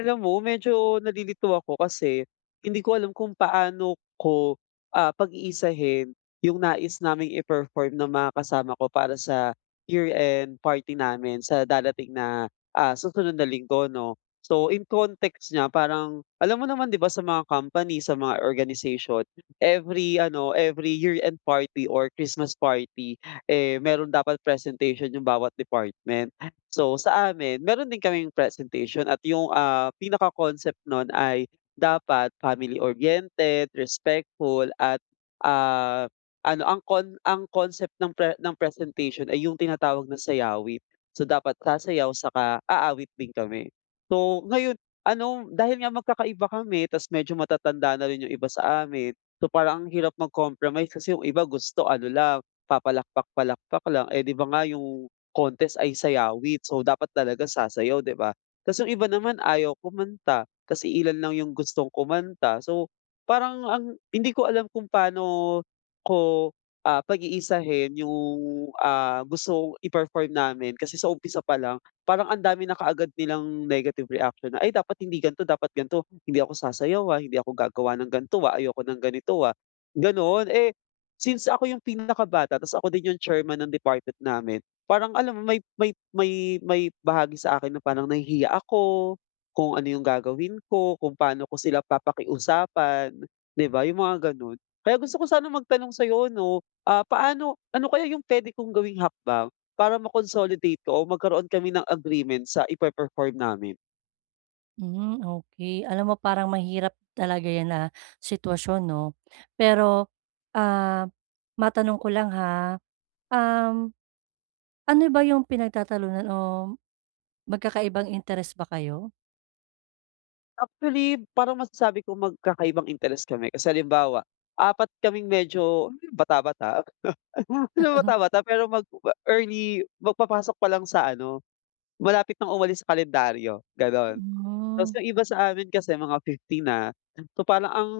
Alam mo, medyo nalilito ako kasi hindi ko alam kung paano ko, ah, pag-iisahin yung nais naming i-perform ng mga kasama ko para sa year end party namin sa darating na, ah, susunod na Linggo 'no. So yung context niya parang, alam mo naman 'di ba sa mga company, sa mga organization, every ano every year end party or Christmas party eh, mayro'n dapat presentation 'yong bawat department ah. So sa amin meron din kaming presentation at yung, ah, pinaka concept nun ay dapat family oriented, respectful at, ah, ano ang con ang concept ng pre ng presentation ay yung tinatawag na sayawit. So dapat sasayaw tsaka aawit din kami. So ngayon ano dahil nga magkakaiba kami tapos medyo matatanda na rin yung iba sa amin, so parang ang hirap mag-compromise kasi yung iba gusto ano lang papalakpak-palakpak lang eh, di ba nga yung contest ay sayawit so dapat talaga sasayaw di ba. Tapos yung iba naman ayaw kumanta, tapos iilan lang yung gustong kumanta. So parang ang hindi ko alam kung pa'no ko, ah, pag-iisahin yung, ah, gustong i-perform namin kasi sa umpisa pa lang parang ang dami na kaagad nilang negative reaction na, ay dapat hindi gan'to, dapat gan'to. Hindi ako sasayaw ah, hindi ako gagawa ng gan'to ah, ayoko ng ganito ah, ganon. Eh, since ako yung pinakabata tapos ako din yung chairman ng department namin parang alam mo may may may may bahagi sa akin na parang nahihiya ako, kung ano 'yong gagawin ko. Kung paano ko sila papakiusapan, 'di ba yung mga ganun. Kaya gusto ko sana magtanong sa 'yo 'no, ah, paano ano kaya yung pwede kong gawing hakbang para ma-consolidate ko o magkaroon kami ng agreement sa ipe-perform namin? Hmm, okey. Alam mo parang mahirap talaga yan na sitwasyon, 'no? Pero, ah, matanong ko lang ha, um, ano ba yung pinagtatalunan o magkakaibang interest ba kayo? Actually, parang masasabi kong magkakaibang interest kami. Kasi halimbawa, 4 kaming medyo bata-bata, hindi naman bata-bata pero mag-early, magpapasok pa lang sa ano, malapit nang umalis sa kalendaryo, gano'n. Tapos Hmm. yung iba sa amin kasi mga 50 na. So, parang ang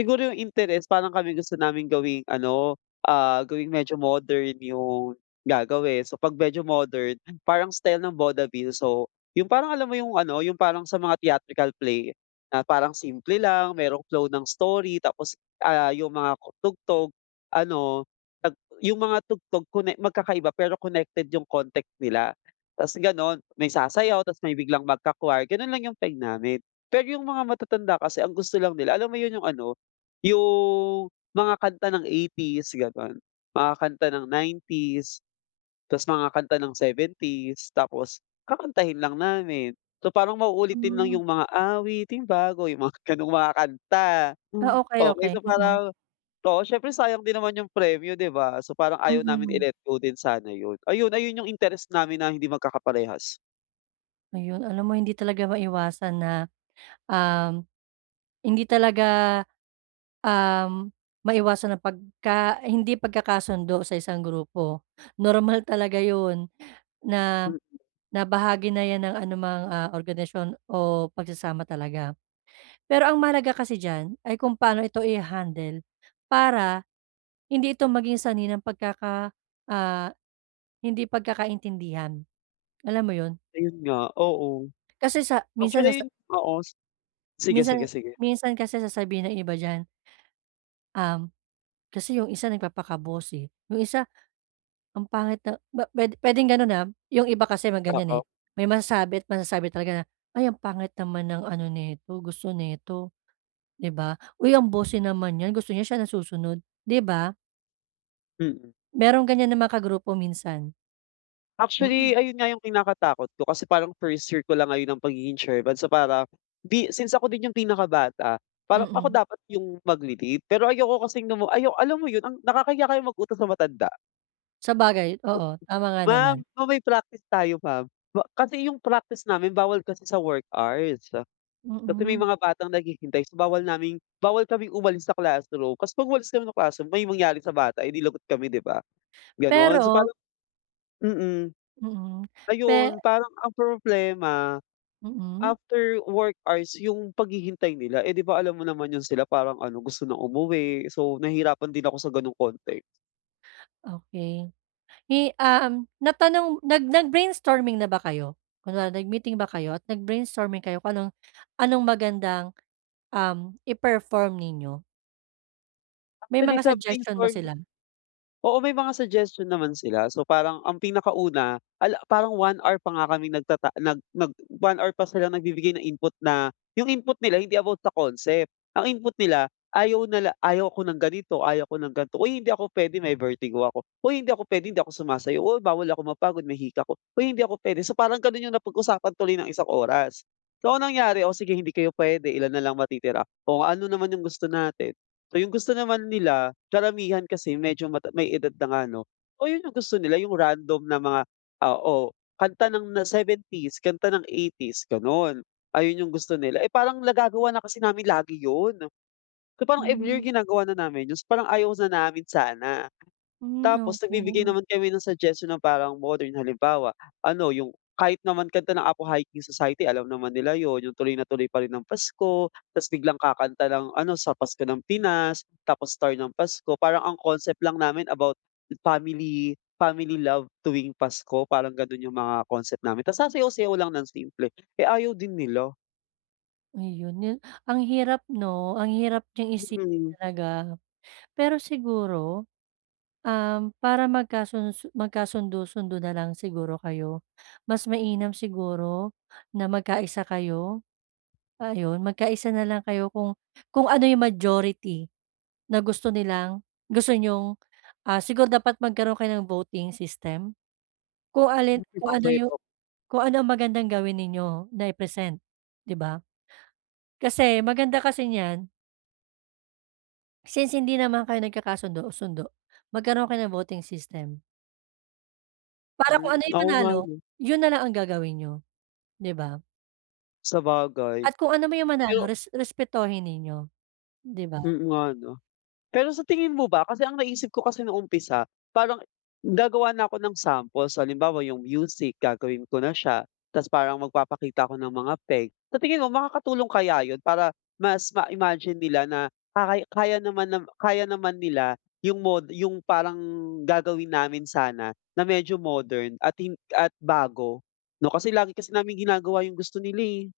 siguro yung interest parang kami gusto naming gawing ano, ah, gawing medyo modern yung gagawin. So, 'pag medyo modern parang style ng vaudeville, so, yung parang alam mo yung ano, yung parang sa mga theatrical play na parang simple lang, mayroong flow ng story tapos, ah, yung mga tugtog, ano, 'pag yung mga tugtog konek magkakaiba pero connected yung context nila. Tapos gano'n, may sasayaw tapos may biglang magka-choir, ganun lang yung peg namin. Pero yung mga matatanda kasi ang gusto lang nila, alam mo yun, yung ano, yung mga kanta ng 80s, ganun, mga kanta ng 90s, tapos mga kanta ng 70s, tapos kakantahin lang namin. So, parang mauulit din lang Hmm. yung mga "Awiting bago," yung mga gano'ng mga kanta. Ah, okey, Okey, okey, so mm. parang, oo, siyempre sayang din naman yung premyo, 'di ba? So, parang ayaw namin Mm. i-let go din sana yun, ayun. Ayun yung interest namin na hindi magkakaparehas. Ayun alam mo hindi talaga maiwasan na uhm, hindi talaga uhm maiwasan ang pagka hindi pagkakasundo sa isang grupo. Normal talaga yun na, Mm. na bahagi na yan ng anumang ah organisasyon o pagsasama talaga. Pero ang mahalaga kasi diyan ay kung paano ito iha-handle para hindi ito maging sanhi ng pagkaka ah hindi pagkakaintindihan alam mo yun. Ayun nga oo. Kasi sa, minsan sa sa. Actually, oo. Sige, sige, Minsan, sige. minsan kasi sasabihin ng iba diyan. Uhm, kasi yung isa nagpapaka-bossy, 'yong isa ang pangit na bu pu puwedeng gano'n ha. 'Yong iba kasi ma ganyan eh. Oo. May masasabi at masasabi talaga na, "Ay ang pangit naman ng ano nito gusto nito." 'Di ba? "Uy ang bossy naman 'yan gusto niya siya nasusunod." 'Di ba? Mm. Merong ganyan na mga kagrupo minsan. Actually Mm. ayun nga yung kinakatakot ko kasi parang first year ko lang ngayon ng pagiging chairman. So para, di since ako din yung pinakabata parang ako Mm. dapat yung magle-lead pero ayoko kasing lam mu, alam mo yun ang nakakahiya kayang mag-utos ng matanda. Sabagay, oo. Tama nga Ma'am, naman. o may practice tayo ma'am. Wa kasi yung practice namin bawal kasi sa work hours. Kasi may Mm. mga batang naghihintay, so bawal naming bawal kaming umalis sa classroom. Kasi 'pag umalis kami ng classroom, may mangyari sa bata, edi lagot kami, 'di ba? Gano'n. So Pero parang, mm. Mm. Pe Ayun, parang ang problema, Mm. after work hours yung paghihintay nila. Eh, 'di ba alam mo naman yun sila, parang ano, gusto ng umuwi. So, nahihirapan din ako sa gano'ng konte. Okey. Eh, um, natanong nag nag-brainstorming na ba kayo? Kunwari, nag-meeting ba kayo? At nag-brainstorming kayo kung anong anong magandang, um, i-perform ninyo? May Actually, mga sa suggestion ba brainstorm sila? oo. May mga suggestion naman sila. So parang ang pinakauna, ala, parang 1 hour pa nga kami nagtata nag nag 1 hour pa silang nagbibigay ng input na, yung input nila hindi about the concept. Ang input nila, ayaw nila ayaw ko ng ganito, ayaw ko ng gan'to, "Uy hindi ako puwede, may vertigo ako." "Huy, hindi ako puwede, hindi ako sumasayaw." "O, bawal ako mapagod, may hika ako." "Huy, hindi ako puwede." So, parang ganun yung napag-usapan tuloy ng isang oras. So, ang nangyari, o sige, hindi kayo puwede, ilan na lang matitira? O ano naman yung gusto natin? So, yung gusto naman nila, karamihan kasi medyo mata may edad na nga ano. Oo, yun yung gusto nila, yung random na mga oo, kanta ng na '70s, kanta ng '80s, gano'n. Ayun yung gusto nila. Eh, parang nagagawa na kasi namin lagi 'yon. So parang every year Hmm. ginagawa na namin yun. So, parang ayaw sa namin sana. Hmm, Tapos nagbibigay okey. naman kami ng suggestion, na parang modern. Halimbawa, ano, yung kahit naman kanta ng Apo Hiking Society, alam naman nila 'yon, yung Tuloy Na Tuloy Pa Rin ang Pasko, tapos biglang kakanta ng ano, Sa Pasko ng Pinas, tapos Star ng Pasko, parang ang concept lang namin about family, family love tuwing Pasko, parang ganun yung mga concept namin. Ta's sasayaw-sayaw lang ng simple. Eh, ayaw din nila. Ayun 'no. Ang hirap 'no, ang hirap niyang isipin Mm. talaga. Pero siguro, um, para magkasunod su magkasundo-sundo na lang siguro kayo, mas mainam siguro na magkaisa kayo. Ayun, magkaisa na lang kayo kung kung ano yung majority na gusto nilang gusto niyong, ah, siguro dapat magkaroon kayo ng voting system. Kung alin, Mm, kung ano okey, yung op kung ano ang magandang gawin ninyo na i-present, 'di ba? Kasi, maganda kasi niyan Since hindi naman kayo nagkakasundo-sundo, magkaroon kayo ng voting system. Para kung Hmm, ano yung oo nga, manalo, 'no. yun na lang ang gagawin niyo, 'di ba? Sabagay. At kung anuman yung manalo, Pero res respetuhin ninyo, 'di ba? Mm, nga 'no? Pero sa tingin mo ba, kasi ang naisip ko kasi nung umpisa, parang gagawa na ako ng samples. Halimbawa yung music gagawin ko na siya, 'tas parang magpapakita ako ng mga peg. Sa tingin mo makakatulong kaya yun para mas ma-imagine nila na kay kaya naman nam kaya naman nila yung mod yung parang gagawin namin sana na medyo modern at hin at bago, 'no, kasi lagi kasi naming ginagawa yung gusto nila, eh.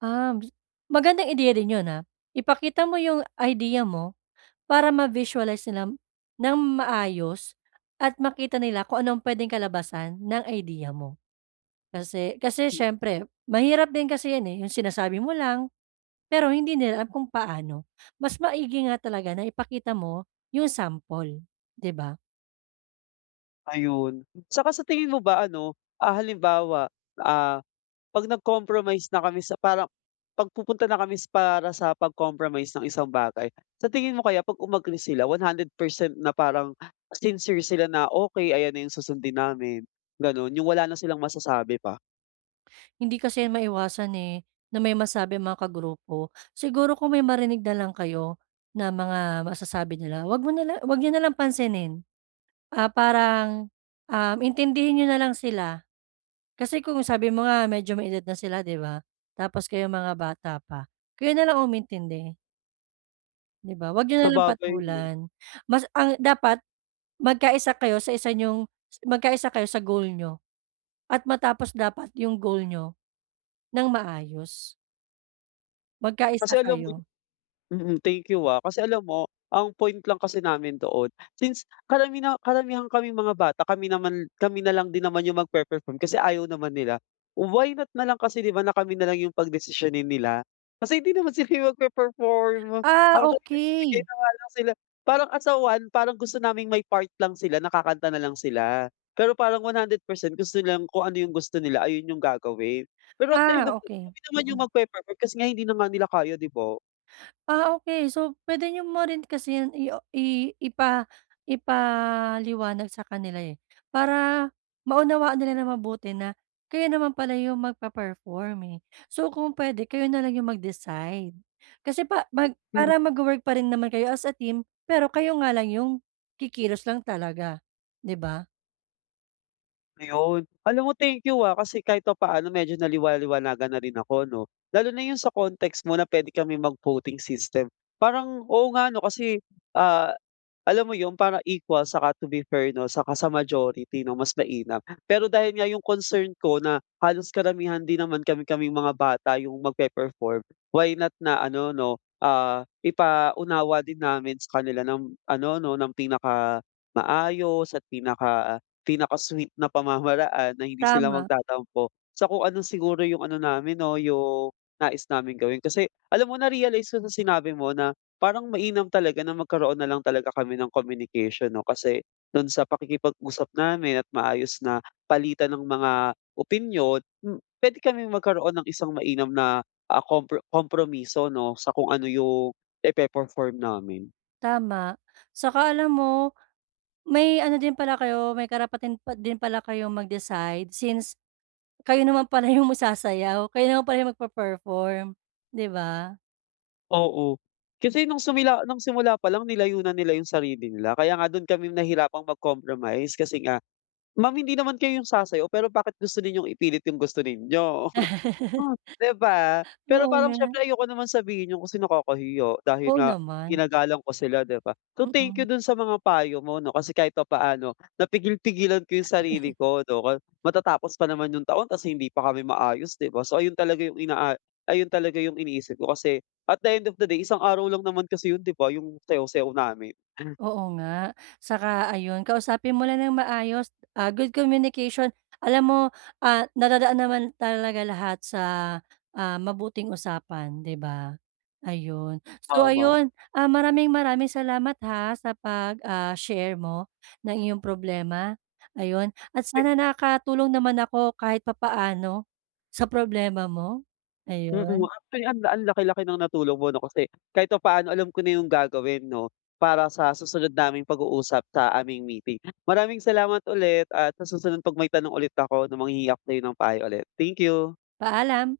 Ah, m s magandang ideya din 'yun, ah, ipakita mo 'yung idea mo, para ma-visualize nila ng maayos at makita nila kung ano'ng puwedeng kalabasan ng idea mo. Kasi kasi M siyempre mahirap din kasi 'yan eh, 'yung sinasabi mo lang, pero hindi nila alam kung paano. Mas maigi nga talaga na ipakita mo 'yung sample, 'di ba? Ayun. Saka sa tingin mo ba, ano, ah, halimbawa, ah, 'pag nag-compromise na kami sa parang, 'pag pupunta na kami para sa pag-compromise ng isang bagay, sa tingin mo kaya pag umagree sila, one hundred percent na parang sincere sila na, "Okey, ayan na 'yung susundin namin." Gano'n, 'yung wala na silang masasabi pa? Hindi kasi 'yan maiwasan, eh, na may masabi ang mga kagrupo. Siguro kung may marinig na lang kayo na mga masasabi nila, huwag mo nala huwag niyo nalang pansinin. Ah, parang, ah, intindihin niyo na lang sila. Kasi kung sabi mo nga medyo may edad na sila, 'di ba? Tapos kayong mga bata pa, kayo na lang umintindi. 'Di ba? 'Wag niyo nalang Sabagay, 'no? patulan. Mas, ang dapat magkaisa kayo sa isa niyong magkaisa kayo sa goal niyo at matapos dapat yung goal niyo nang maayos. Kasi Magkaisa alam mo yun? kayo. Mm, thank you ah. Kasi alam mo, ang point lang kasi namin doon, since karamina karamihan kaming mga bata, kami naman kami na lang din naman yung magpe-perform kasi ayaw naman nila. Why not na lang kasi 'di ba na kami nalang yung pagdesisyonin nila. Kasi hindi naman sila magpe-perform. Ah, Ako kasi nagbibigay okey. na nga lang sila, parang as a 1, parang gusto naming may part lang sila na kakanta nalang sila. Pero parang 100% gusto nilang kung ano yung gusto nila, ayun yung gagawin. Pero at the end Ah, of the day, okey. kami naman yung magpe-perform kasi nga hindi naman nila kaya, 'di ba? Ah, okey. So, puwede niyo mo rin kasi yan i o i ipa ipaliwanag sa kanila eh, para maunawaan nila nang mabuti na kayo naman pala yung magpe-perform eh. So, kung puwede kayo nalang yung mag-decide. Kasi pa mag Mm. para magwo-work pa rin naman kayo as a team, pero kayo nga lang yung kikilos lang talaga, 'di ba? Ayun. Alam mo thank you, ah, kasi kahit papaano medyo naliwa-liwanagan na rin ako, 'no. Lalo na 'yung sa context mo na puwede kami mag-voting system. Parang, oo, nga, 'no, kasi, ah, alam mo 'yung para equal saka to be fair, 'no, saka sa majority, 'no, mas mainam. Pero dahil nga 'yung concern ko na halos karamihan din naman kami-kaming mga bata 'yung magpe-perform, why not na ano, 'no, ah, ipaunawa din namin sa kanila ng ano, 'no, ng pinakamaayos at pinaka pinaka-sweet na pamamaraan na hindi sila Tama. magtatampo. So kung ano siguro 'yung ano namin 'no, 'yung nais naming gawin. Kasi alam mo, na-realize ko sa sinabi mo na parang mainam talaga na magkaroon na lang talaga kami ng communication, 'no, kasi do'n sa pakikipag-usap namin at maayos na palitan ng mga opinyon, hmm, puwede kaming magkaroon ng isang mainam na, ah, kompro kompromiso 'no, sa kung ano 'yung ipe-perform namin. Tama. Saka alam mo, may ano din pala kayo, may karapatan pa din pala kayo mag-decide since kayo naman pala 'yung ma sasayaw, kayo naman pala 'yung magpe-perform, 'di ba? Oo, kasi nung sumila nung simula pa lang nilayo na nila yung sarili nila. Kaya nga do'n kami nahirapang mag-compromise kasi nga, "Ma'am hindi naman kayo 'yong sasayaw pero bakit gusto ninyong ipilit yung gusto ninyo," di ba. Pero Oo parang nga. syempre ayoko naman sabihin yon kasi nakakahiya, dahil Oo nga naman. ginagalang ko sila di ba. So thank Mm. you dun sa mga payo mo 'no, kasi kahit papaano napigil-pigilan ko yung sarili ko 'no. Matatapos pa naman yung taon tapos hindi pa kami maayos 'di ba. So ayon talaga yung inaa ayon talaga yung iniisip ko kasi at the end of the day isang araw lang naman kasi yun di ba, yung sayaw-sayaw namin. Oo nga. Saka ayun kausapin mo lang ng maayos, ah, good communication. Alam mo, ah, nadadaan naman talaga lahat sa, ah, mabuting usapan, 'di ba? Ayun, so Tama. ayun, ah, maraming maraming salamat ha sa 'pag, ah, share mo ng iyong problema, ayun at sana nakatulong naman ako kahit papaano sa problema mo, Mm. ayun. Actually, ang ang laki-laki ng natulong mo 'no, kasi kahit papaano alam ko na yung gagawin 'no para sa susunod naming pag-uusap sa aming meeting. Maraming salamat ulit at sa susunod 'pag may tanong ulit ako 'no manghihingi ako sa'yo ng payo ulit. Thank you! Paalam.